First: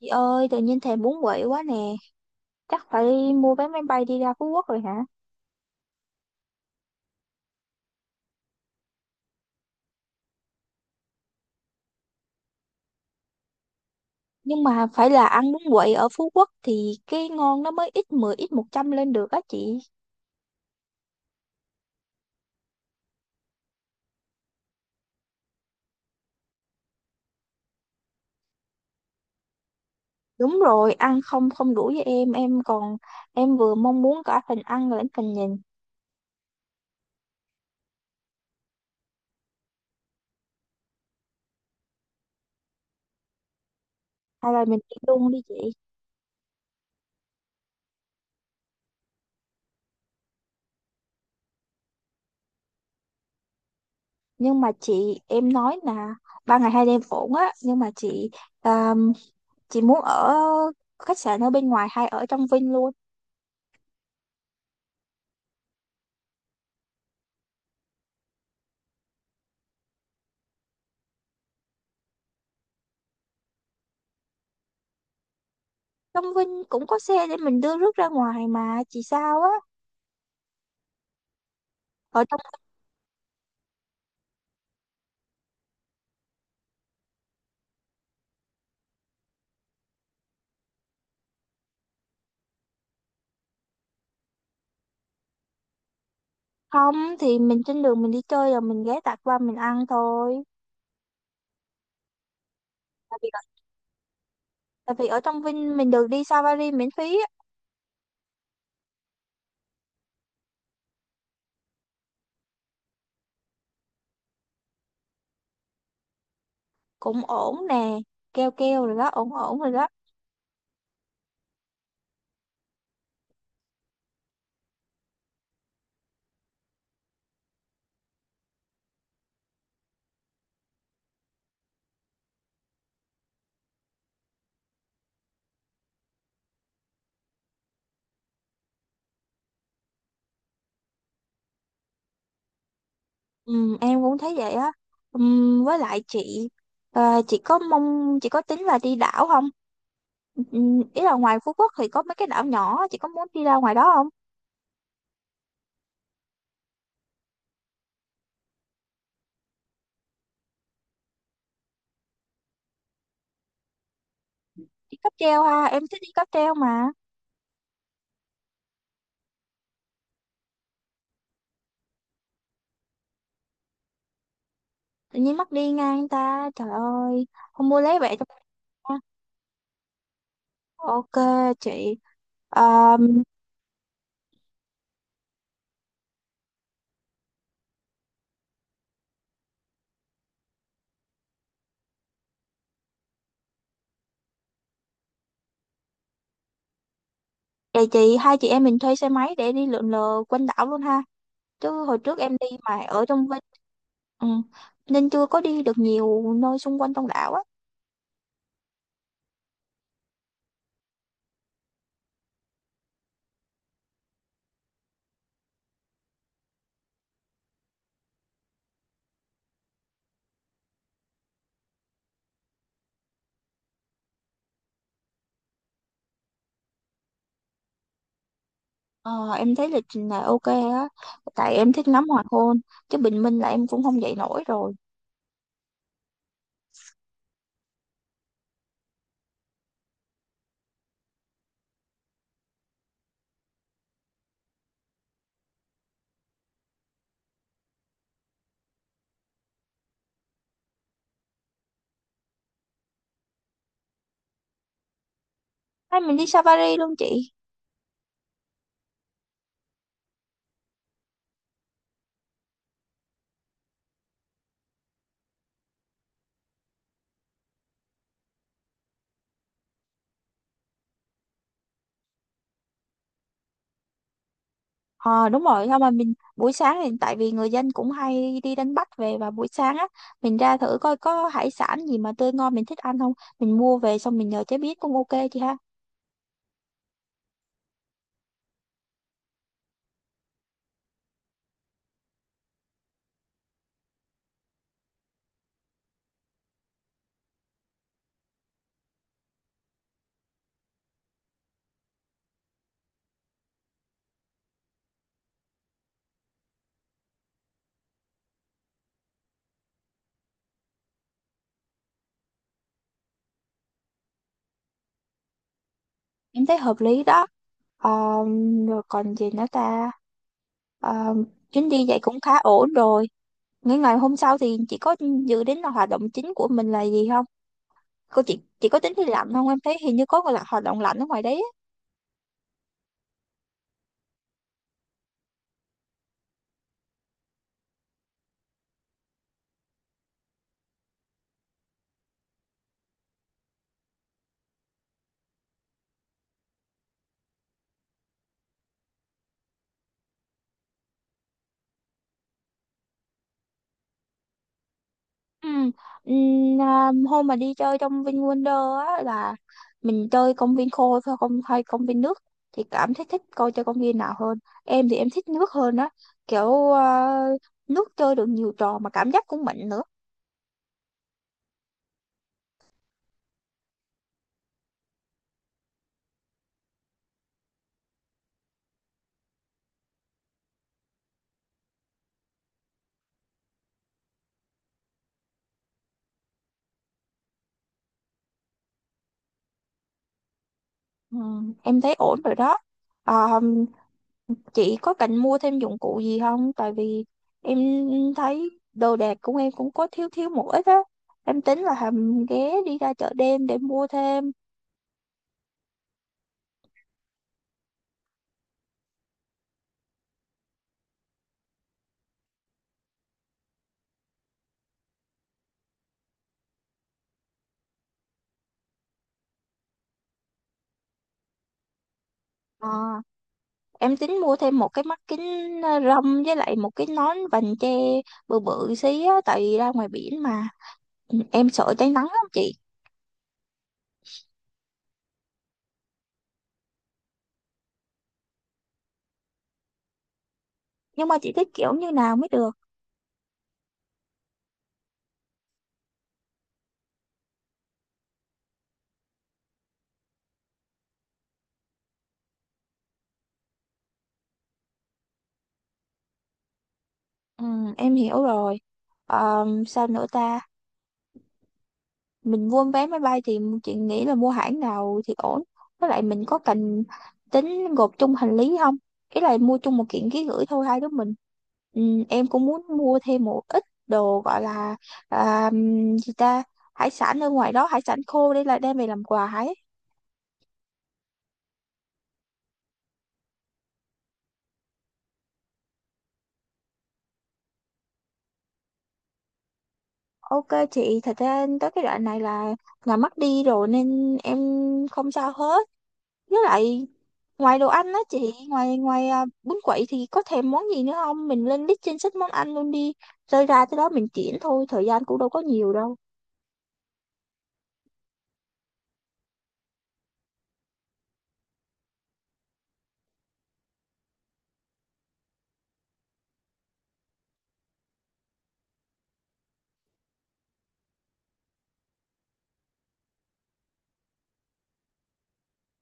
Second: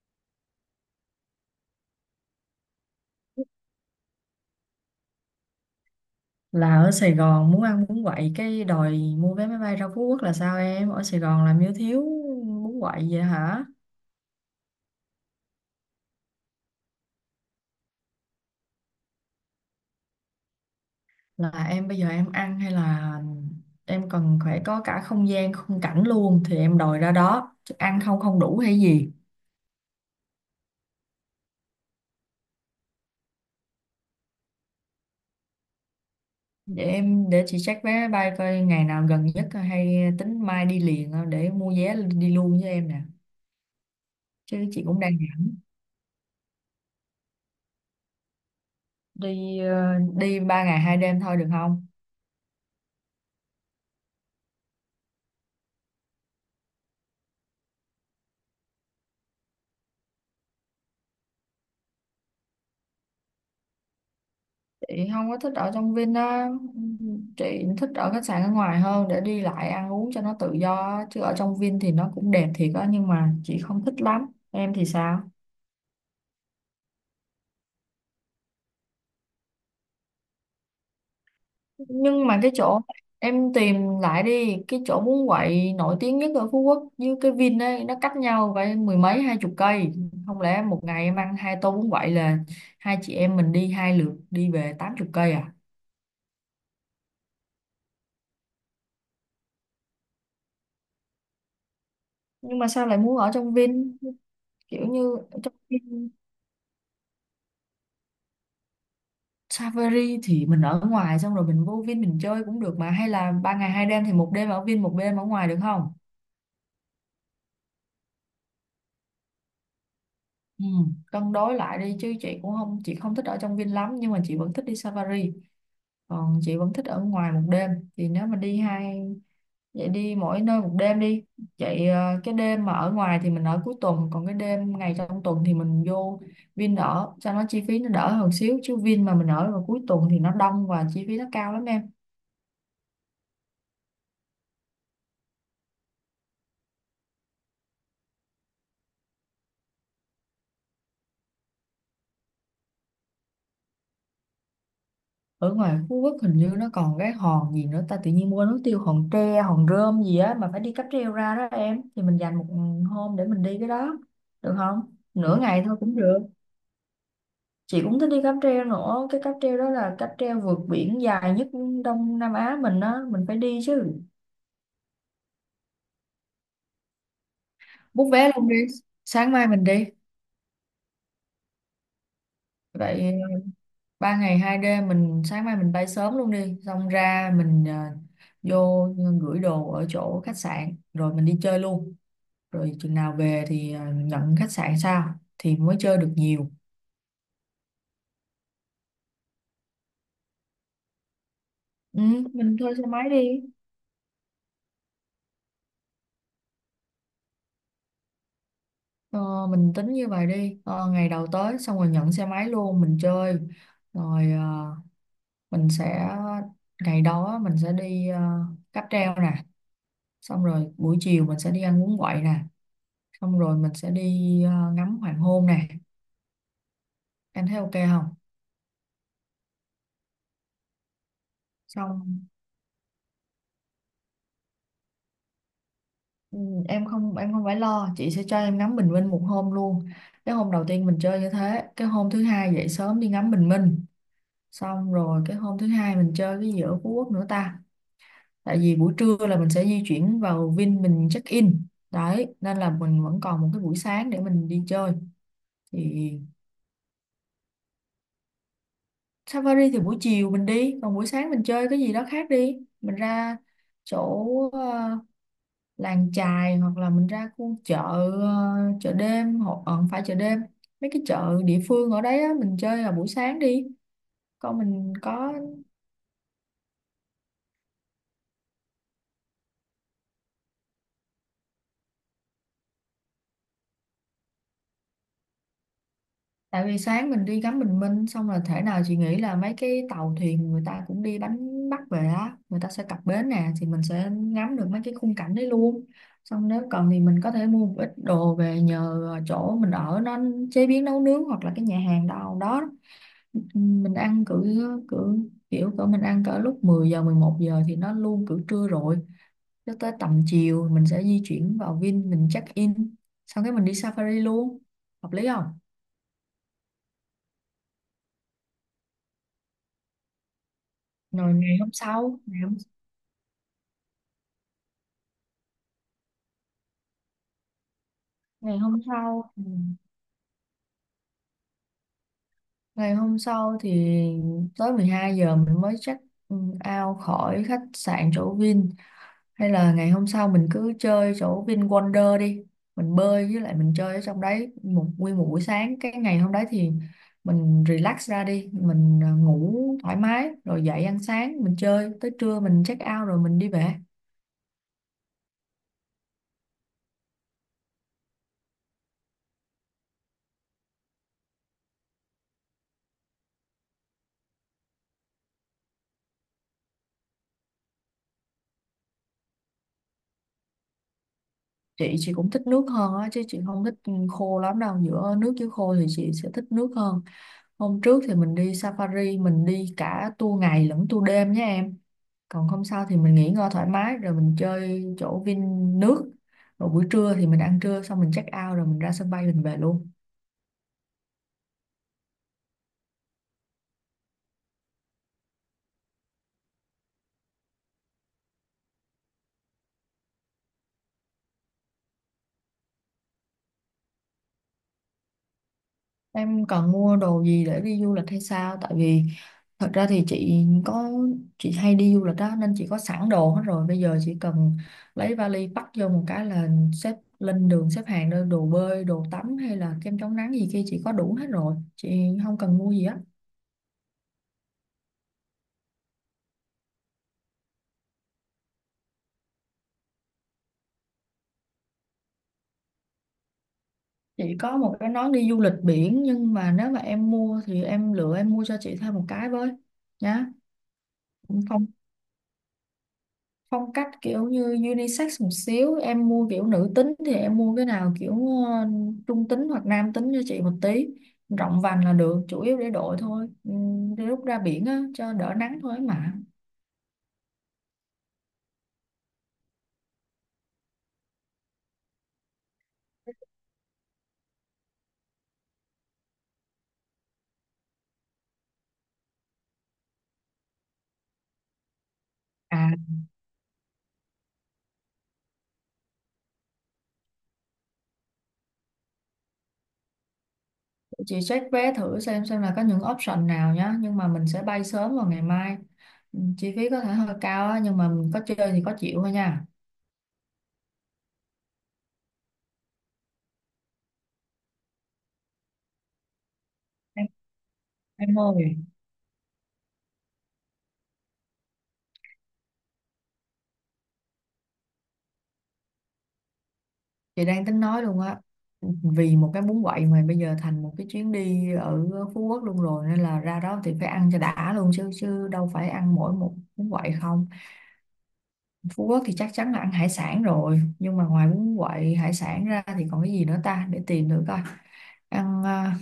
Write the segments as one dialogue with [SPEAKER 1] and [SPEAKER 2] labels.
[SPEAKER 1] Chị ơi, tự nhiên thèm bún quậy quá nè. Chắc phải mua vé máy bay đi ra Phú Quốc rồi hả?
[SPEAKER 2] Là ở Sài Gòn muốn ăn bún quậy cái đòi mua vé máy bay ra Phú Quốc là sao? Em ở Sài Gòn làm như thiếu bún quậy vậy hả?
[SPEAKER 1] Nhưng mà phải là ăn bún quậy ở Phú Quốc thì cái ngon nó mới ít 10, ít 100 lên được á chị.
[SPEAKER 2] Là em bây giờ em ăn hay là em cần phải có cả không gian khung cảnh luôn thì em đòi ra đó, chứ ăn không không đủ hay gì?
[SPEAKER 1] Đúng rồi, ăn không không đủ với em. Em vừa mong muốn cả phần ăn lẫn phần nhìn.
[SPEAKER 2] Để em để chị check vé máy bay coi ngày nào gần nhất, hay tính mai đi liền, để mua vé đi luôn với em nè.
[SPEAKER 1] Hay là
[SPEAKER 2] Chứ
[SPEAKER 1] mình
[SPEAKER 2] chị
[SPEAKER 1] đi
[SPEAKER 2] cũng đang
[SPEAKER 1] luôn đi chị.
[SPEAKER 2] đi đi 3 ngày 2 đêm thôi được không?
[SPEAKER 1] Nhưng mà chị, em nói là 3 ngày 2 đêm ổn á. Nhưng mà chị, à, chị muốn ở khách sạn ở bên ngoài hay ở trong Vinh luôn.
[SPEAKER 2] Chị không có thích ở trong Vin á, chị thích ở khách sạn ở ngoài hơn để đi lại ăn uống cho nó tự do á. Chứ ở trong Vin thì nó cũng đẹp thiệt á nhưng mà chị không thích lắm, em thì sao?
[SPEAKER 1] Trong Vinh cũng có xe để mình đưa rước ra ngoài mà chị sao á? ở
[SPEAKER 2] Nhưng mà cái chỗ em tìm lại đi, cái chỗ bún quậy nổi tiếng nhất ở Phú Quốc với cái Vin ấy nó cách nhau phải mười mấy hai chục cây. Không lẽ một ngày em ăn hai tô bún quậy là hai chị em mình đi hai lượt đi về 80 cây à?
[SPEAKER 1] Không thì mình trên đường mình đi chơi rồi mình ghé tạt qua mình ăn thôi.
[SPEAKER 2] Nhưng mà sao lại muốn
[SPEAKER 1] tại vì
[SPEAKER 2] ở trong Vin? Kiểu
[SPEAKER 1] tại vì
[SPEAKER 2] như
[SPEAKER 1] ở trong
[SPEAKER 2] trong
[SPEAKER 1] Vinh mình được
[SPEAKER 2] Vin
[SPEAKER 1] đi safari miễn phí á.
[SPEAKER 2] Safari thì mình ở ngoài xong rồi mình vô Vin mình chơi cũng được mà, hay là 3 ngày 2 đêm thì một đêm ở Vin một đêm ở ngoài được không?
[SPEAKER 1] Cũng ổn nè, keo keo rồi đó, ổn ổn rồi đó.
[SPEAKER 2] Ừ, cân đối lại đi, chứ chị không thích ở trong Vin lắm nhưng mà chị vẫn thích đi Safari, còn chị vẫn thích ở ngoài một đêm. Thì nếu mà đi hai Vậy đi mỗi nơi một đêm đi. Vậy cái đêm mà ở ngoài thì mình ở cuối tuần, còn cái đêm ngày trong tuần thì mình vô Vin ở cho nó chi phí nó đỡ hơn xíu. Chứ Vin mà mình ở vào cuối tuần thì nó đông và chi phí nó cao lắm em.
[SPEAKER 1] Ừ, em cũng thấy vậy á. Ừ, với lại chị, chị có mong chị có tính là đi đảo không? Ừ, ý là ngoài Phú Quốc thì có mấy cái đảo nhỏ, chị có muốn đi ra ngoài đó không?
[SPEAKER 2] Ở ngoài Phú Quốc hình như nó còn cái hòn gì nữa ta, tự nhiên quên mất tiêu, hòn tre hòn rơm gì á, mà phải đi cáp treo ra đó em. Thì mình dành một hôm để mình đi cái đó được không,
[SPEAKER 1] Đi cáp
[SPEAKER 2] nửa
[SPEAKER 1] treo
[SPEAKER 2] ngày
[SPEAKER 1] ha,
[SPEAKER 2] thôi
[SPEAKER 1] em
[SPEAKER 2] cũng
[SPEAKER 1] thích đi
[SPEAKER 2] được.
[SPEAKER 1] cáp treo mà.
[SPEAKER 2] Chị cũng thích đi cáp treo nữa, cái cáp treo đó là cáp treo vượt biển dài nhất Đông Nam Á mình á, mình phải đi chứ.
[SPEAKER 1] Tự nhiên mắc đi ngang ta, trời ơi, không mua lấy
[SPEAKER 2] Bút
[SPEAKER 1] vậy cho.
[SPEAKER 2] vé luôn đi, sáng mai mình đi.
[SPEAKER 1] Ok chị. Ờ.
[SPEAKER 2] Vậy 3 ngày 2 đêm mình sáng mai mình bay sớm luôn đi, xong ra mình vô gửi đồ ở chỗ khách sạn rồi mình đi chơi luôn. Rồi chừng nào về thì nhận khách sạn sao thì mới chơi được nhiều.
[SPEAKER 1] Vậy chị, hai chị em mình thuê xe máy để đi lượn lờ quanh đảo luôn ha. Chứ hồi
[SPEAKER 2] Ừ,
[SPEAKER 1] trước em đi
[SPEAKER 2] mình thuê
[SPEAKER 1] mà
[SPEAKER 2] xe
[SPEAKER 1] ở
[SPEAKER 2] máy
[SPEAKER 1] trong Vinh.
[SPEAKER 2] đi.
[SPEAKER 1] Ừ. Nên chưa có đi được nhiều nơi xung quanh trong đảo á.
[SPEAKER 2] Ờ, mình tính như vậy đi, ngày đầu tới xong rồi nhận xe máy luôn mình chơi, rồi à, mình sẽ ngày đó mình sẽ đi cáp treo nè, xong rồi buổi chiều mình sẽ đi ăn bún quậy nè, xong rồi mình sẽ đi ngắm hoàng hôn nè. Em thấy ok không?
[SPEAKER 1] Ờ, em thấy lịch trình này ok á, tại em thích ngắm
[SPEAKER 2] Xong
[SPEAKER 1] hoàng hôn, chứ bình minh là em cũng không dậy nổi rồi.
[SPEAKER 2] ừ, em không phải lo, chị sẽ cho em ngắm bình minh một hôm luôn. Cái hôm đầu tiên mình chơi như thế, cái hôm thứ hai dậy sớm đi ngắm bình minh, xong rồi cái hôm thứ hai mình chơi cái gì ở Phú Quốc nữa ta? Tại vì buổi trưa là mình sẽ di chuyển vào Vin mình check in đấy, nên là mình vẫn còn một cái buổi sáng để mình đi chơi
[SPEAKER 1] Hay
[SPEAKER 2] thì
[SPEAKER 1] mình đi safari luôn chị.
[SPEAKER 2] Safari thì buổi chiều mình đi, còn buổi sáng mình chơi cái gì đó khác đi. Mình ra chỗ ờ, làng chài hoặc là mình ra khu chợ, ờ, chợ đêm, hoặc không phải chợ đêm, mấy cái chợ địa phương ở đấy á, mình chơi vào buổi sáng đi. Còn mình
[SPEAKER 1] Ờ
[SPEAKER 2] có,
[SPEAKER 1] đúng rồi, thôi mà mình buổi sáng thì tại vì người dân cũng hay đi đánh bắt về và buổi sáng á, mình ra thử coi có hải sản gì mà tươi ngon mình thích ăn không, mình mua về xong mình nhờ chế biến cũng ok chị ha.
[SPEAKER 2] tại vì sáng mình đi ngắm bình minh xong là thể nào chị nghĩ là mấy cái tàu thuyền người ta cũng đi đánh bắt về á, người ta sẽ cập bến nè, thì mình sẽ ngắm được mấy cái khung cảnh đấy luôn. Xong nếu cần thì mình có thể mua một ít đồ về nhờ chỗ mình ở nó chế biến nấu nướng, hoặc là cái nhà hàng đâu đó, mình ăn cỡ cỡ kiểu cỡ mình ăn cỡ lúc 10 giờ 11 giờ thì nó luôn cỡ trưa rồi, cho tới tầm chiều mình sẽ di chuyển vào Vin mình check in, sau cái mình đi safari luôn, hợp lý không?
[SPEAKER 1] Em thấy hợp lý đó. Ờ, rồi còn gì nữa ta? Ờ,
[SPEAKER 2] Rồi
[SPEAKER 1] chuyến đi vậy cũng khá ổn rồi. Ngày ngày hôm sau thì chị có dự đến là hoạt động chính của mình là gì không? Cô chị
[SPEAKER 2] ngày
[SPEAKER 1] chị có
[SPEAKER 2] hôm
[SPEAKER 1] tính đi
[SPEAKER 2] sau,
[SPEAKER 1] lặn không, em thấy hình như có là hoạt động lặn ở ngoài đấy á.
[SPEAKER 2] ngày hôm sau thì tới 12 giờ mình mới check ừ, out khỏi khách sạn chỗ Vin. Hay là ngày hôm sau mình cứ chơi chỗ VinWonder đi. Mình bơi với lại mình chơi ở trong đấy một nguyên một buổi sáng. Cái ngày hôm đấy thì mình relax ra đi. Mình ngủ thoải mái rồi dậy ăn sáng mình chơi. Tới trưa mình check out rồi mình đi về.
[SPEAKER 1] Ừ. Ừm, hôm mà đi chơi trong VinWonder á là mình chơi công viên khô thôi không hay công viên nước? Chị cảm thấy thích coi chơi công viên nào hơn? Em thì em thích nước hơn á, kiểu nước chơi được nhiều trò mà cảm giác cũng mạnh nữa.
[SPEAKER 2] Chị cũng thích nước hơn á chứ chị không thích khô lắm đâu. Giữa nước với khô thì chị sẽ thích nước hơn. Hôm trước thì mình đi safari, mình đi cả tour ngày lẫn tour đêm nhé em. Còn không sao thì mình nghỉ ngơi thoải mái rồi mình chơi chỗ Vin nước, rồi buổi trưa thì mình ăn trưa xong mình check out rồi mình ra sân bay mình về luôn.
[SPEAKER 1] Ừ, em thấy ổn rồi đó. Ờ, chị có cần mua thêm dụng cụ gì không? Tại vì em thấy đồ đạc của em cũng có thiếu thiếu một ít á. Em tính là hầm ghé đi ra chợ đêm để mua thêm.
[SPEAKER 2] Em cần mua đồ gì để đi du lịch hay sao? Tại vì thật ra thì chị có, chị hay đi du lịch đó nên chị có sẵn đồ hết rồi, bây giờ chỉ cần lấy vali bắt vô một cái là xếp lên đường, xếp hàng đơn đồ bơi đồ tắm hay là kem chống nắng gì kia chị có đủ hết rồi, chị không cần
[SPEAKER 1] Ờ,
[SPEAKER 2] mua gì hết.
[SPEAKER 1] em tính mua thêm một cái mắt kính râm với lại một cái nón vành che bự bự xí á. Tại vì ra ngoài biển mà. Ừ, em sợ cháy nắng lắm chị.
[SPEAKER 2] Chị có một cái nón đi du lịch biển nhưng mà nếu mà em mua thì em lựa em mua cho chị thêm một cái với nhá.
[SPEAKER 1] Nhưng mà chị thích
[SPEAKER 2] Phong
[SPEAKER 1] kiểu như nào mới được?
[SPEAKER 2] phong cách kiểu như unisex một xíu, em mua kiểu nữ tính thì em mua cái nào kiểu trung tính hoặc nam tính cho chị một tí. Rộng vành là được, chủ yếu để đội thôi. Ừ, để lúc ra biển á cho đỡ nắng thôi mà.
[SPEAKER 1] Ừ, em hiểu rồi. Ờ, sao nữa ta? Mình mua vé máy bay thì chị nghĩ là mua hãng nào thì ổn? Với lại mình có cần tính gộp chung hành lý không? Ý là mua chung một kiện ký gửi thôi hai đứa mình. Ừ, em cũng muốn
[SPEAKER 2] À,
[SPEAKER 1] mua thêm một ít đồ gọi là à, gì ta hải sản ở ngoài đó, hải sản khô đây là đem về làm quà ấy.
[SPEAKER 2] chị check vé thử xem là có những option nào nhá, nhưng mà mình sẽ bay sớm vào ngày mai. Ừ, chi phí có thể hơi cao á nhưng mà mình có chơi thì có chịu thôi nha.
[SPEAKER 1] Ok chị, thật ra tới cái đoạn này là mất đi rồi nên em không sao hết. Với lại
[SPEAKER 2] Em
[SPEAKER 1] ngoài đồ ăn á
[SPEAKER 2] em
[SPEAKER 1] chị,
[SPEAKER 2] ơi
[SPEAKER 1] ngoài ngoài bún quậy thì có thèm món gì nữa không? Mình lên list trên sách món ăn luôn đi. Rơi ra tới đó mình chuyển thôi, thời gian cũng đâu có nhiều đâu.
[SPEAKER 2] chị đang tính nói luôn á, vì một cái bún quậy mà bây giờ thành một cái chuyến đi ở Phú Quốc luôn rồi, nên là ra đó thì phải ăn cho đã luôn chứ, chứ đâu phải ăn mỗi một bún quậy không. Phú Quốc thì chắc chắn là ăn hải sản rồi, nhưng mà ngoài bún quậy hải sản ra thì còn cái gì nữa ta, để tìm được coi ăn.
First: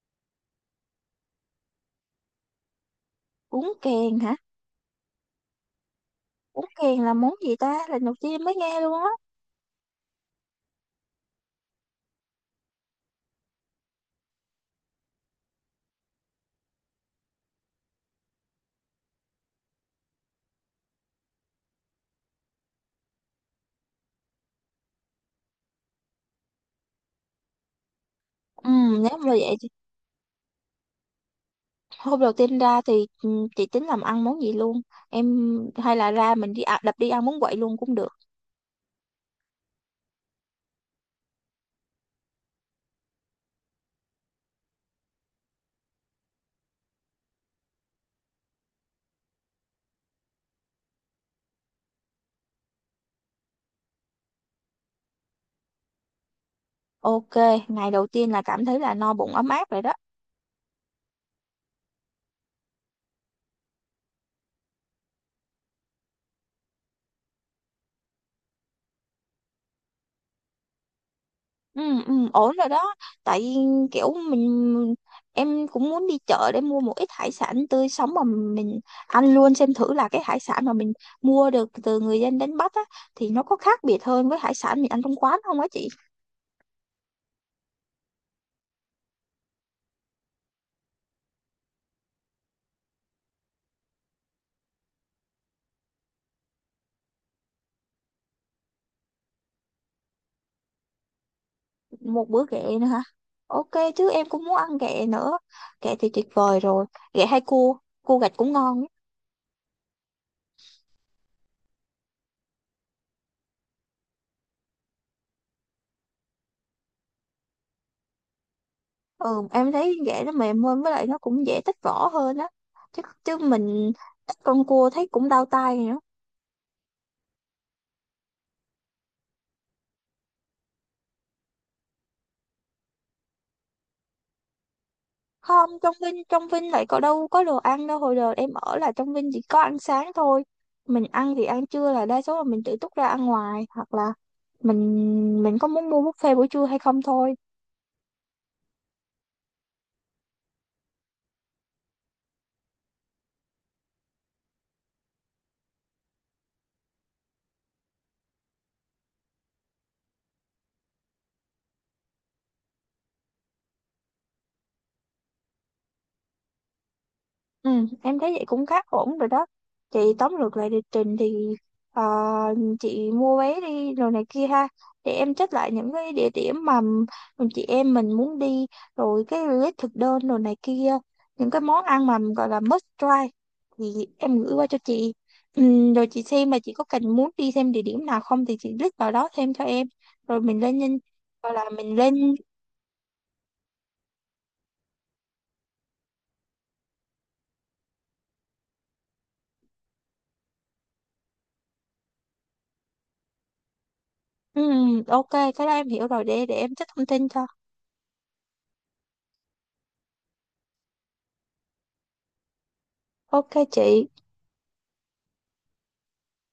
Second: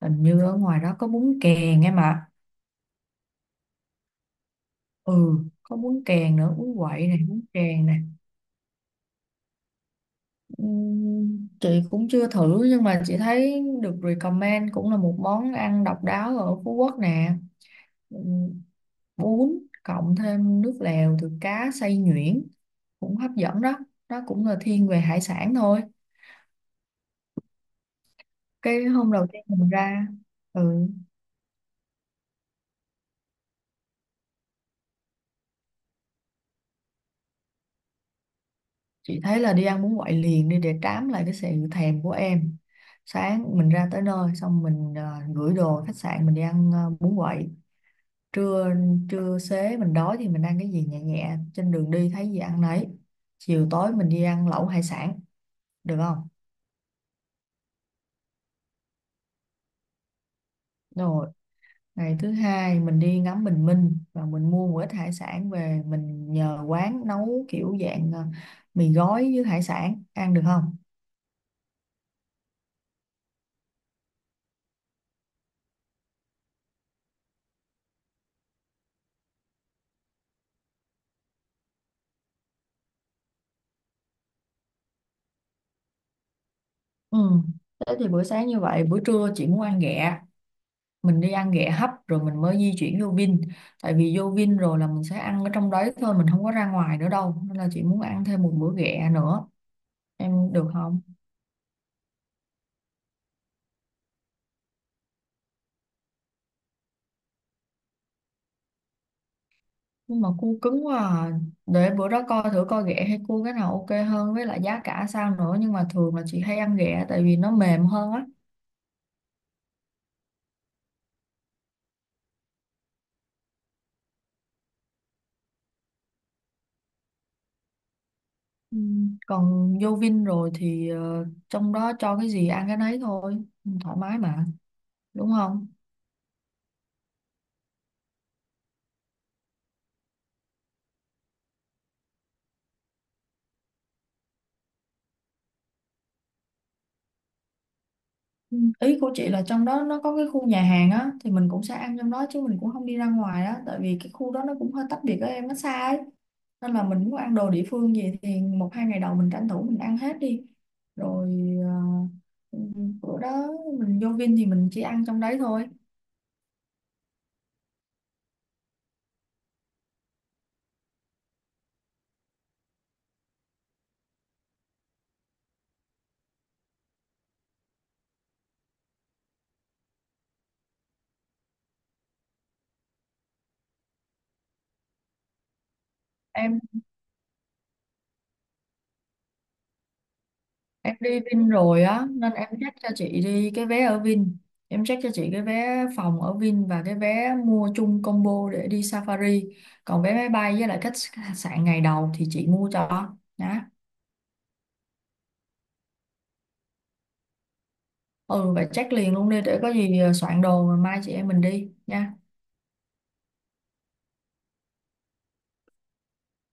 [SPEAKER 2] Hình như ở ngoài đó có bún kèn em ạ.
[SPEAKER 1] Bún kèn hả?
[SPEAKER 2] Ừ, có bún kèn nữa,
[SPEAKER 1] Bún
[SPEAKER 2] bún
[SPEAKER 1] kèn
[SPEAKER 2] quậy
[SPEAKER 1] là
[SPEAKER 2] này,
[SPEAKER 1] món
[SPEAKER 2] bún
[SPEAKER 1] gì ta?
[SPEAKER 2] kèn này.
[SPEAKER 1] Lần đầu tiên mới nghe luôn á.
[SPEAKER 2] Chị cũng chưa thử nhưng mà chị thấy được recommend cũng là một món ăn độc đáo ở Phú Quốc nè, bún cộng thêm nước lèo từ cá xay nhuyễn cũng hấp dẫn đó, nó cũng là thiên về hải sản thôi.
[SPEAKER 1] Ừ,
[SPEAKER 2] Cái hôm
[SPEAKER 1] nếu
[SPEAKER 2] đầu
[SPEAKER 1] mà
[SPEAKER 2] tiên
[SPEAKER 1] vậy thì
[SPEAKER 2] mình ra, ừ,
[SPEAKER 1] hôm đầu tiên ra thì ừ, chị tính làm ăn món gì luôn. Em hay là ra mình đi đập đi ăn bún quậy luôn cũng được.
[SPEAKER 2] chị thấy là đi ăn bún quậy liền đi để trám lại cái sự thèm của em. Sáng mình ra tới nơi xong mình gửi đồ khách sạn mình đi ăn bún quậy. Trưa trưa xế mình đói thì mình ăn cái gì nhẹ nhẹ trên đường đi, thấy gì ăn nấy. Chiều tối mình đi ăn lẩu hải sản được không?
[SPEAKER 1] Ok, ngày đầu tiên là cảm thấy là no bụng ấm áp rồi đó.
[SPEAKER 2] Rồi ngày thứ hai mình đi ngắm bình minh và mình mua một ít hải sản về mình nhờ quán nấu kiểu dạng mì gói với hải sản ăn được không?
[SPEAKER 1] Ừ. Ừ, ổn rồi đó, tại vì kiểu mình, em cũng muốn đi chợ để mua một ít hải sản tươi sống mà mình ăn luôn xem thử là cái hải sản mà mình mua được từ người dân đánh bắt á thì nó có khác biệt hơn với hải sản mình ăn trong quán không á chị.
[SPEAKER 2] Ừ. Thế thì bữa sáng như vậy, bữa trưa chị muốn ăn ghẹ. Mình đi ăn ghẹ hấp rồi mình mới di chuyển vô Vin. Tại vì vô Vin rồi là mình sẽ ăn ở trong đấy thôi, mình không có ra ngoài nữa đâu. Nên là chị muốn ăn thêm một bữa ghẹ nữa. Em được không?
[SPEAKER 1] Một bữa ghẹ nữa hả? Ok, chứ em cũng muốn ăn ghẹ nữa. Ghẹ thì tuyệt vời rồi. Ghẹ hay cua, cua gạch cũng ngon ấy.
[SPEAKER 2] Nhưng mà cua cứng quá à. Để bữa đó coi thử coi ghẹ hay cua cái nào ok hơn, với lại giá cả sao nữa, nhưng mà thường là chị hay ăn ghẹ tại vì nó mềm hơn á.
[SPEAKER 1] Ừ, em thấy ghẹ nó mềm hơn với lại nó cũng dễ tách vỏ hơn á. Chứ chứ mình tách con cua thấy cũng đau tay.
[SPEAKER 2] Ừ. Còn vô Vin rồi thì trong đó cho cái gì ăn cái nấy thôi, thoải mái mà, đúng không?
[SPEAKER 1] Không, trong Vinh lại có đâu có đồ ăn đâu. Hồi đợt em ở là trong Vinh chỉ có ăn sáng thôi. Mình ăn thì ăn trưa là đa số là mình tự túc ra ăn ngoài. Hoặc là mình có muốn mua buffet buổi trưa hay không thôi.
[SPEAKER 2] Ừ, ý của chị là trong đó nó có cái khu nhà hàng á thì mình cũng sẽ ăn trong đó chứ mình cũng không đi ra ngoài á, tại vì cái khu đó nó cũng hơi tách biệt với em nó xa ấy, nên là mình muốn ăn đồ địa phương gì thì một hai ngày đầu mình tranh thủ mình ăn hết đi rồi. ờ, ừ, Bữa đó mình vô Vin thì mình chỉ ăn trong đấy thôi.
[SPEAKER 1] Ừ, em thấy vậy cũng khá ổn rồi đó. Chị tóm lược lại lịch trình thì ờ, chị mua vé đi rồi này kia ha. Để em check lại những cái địa điểm mà chị em mình muốn đi, rồi cái list thực đơn rồi này kia. Những cái món ăn mà gọi là must try thì em gửi qua cho chị. Ừ, rồi chị xem mà chị có cần muốn đi thêm địa điểm nào không thì chị list vào đó thêm cho em. Rồi mình lên
[SPEAKER 2] Em
[SPEAKER 1] nhân,
[SPEAKER 2] đi Vin
[SPEAKER 1] gọi là
[SPEAKER 2] rồi
[SPEAKER 1] mình
[SPEAKER 2] á
[SPEAKER 1] lên.
[SPEAKER 2] nên em check cho chị đi cái vé ở Vin, em check cho chị cái vé phòng ở Vin và cái vé mua chung combo để đi Safari, còn vé máy bay với lại khách sạn ngày đầu thì chị mua cho đó.
[SPEAKER 1] Ừ, ok cái đó em hiểu rồi, để em check thông tin cho.
[SPEAKER 2] Ừ, vậy check liền luôn đi để có gì soạn đồ rồi mai chị em mình đi nha.
[SPEAKER 1] Ok chị.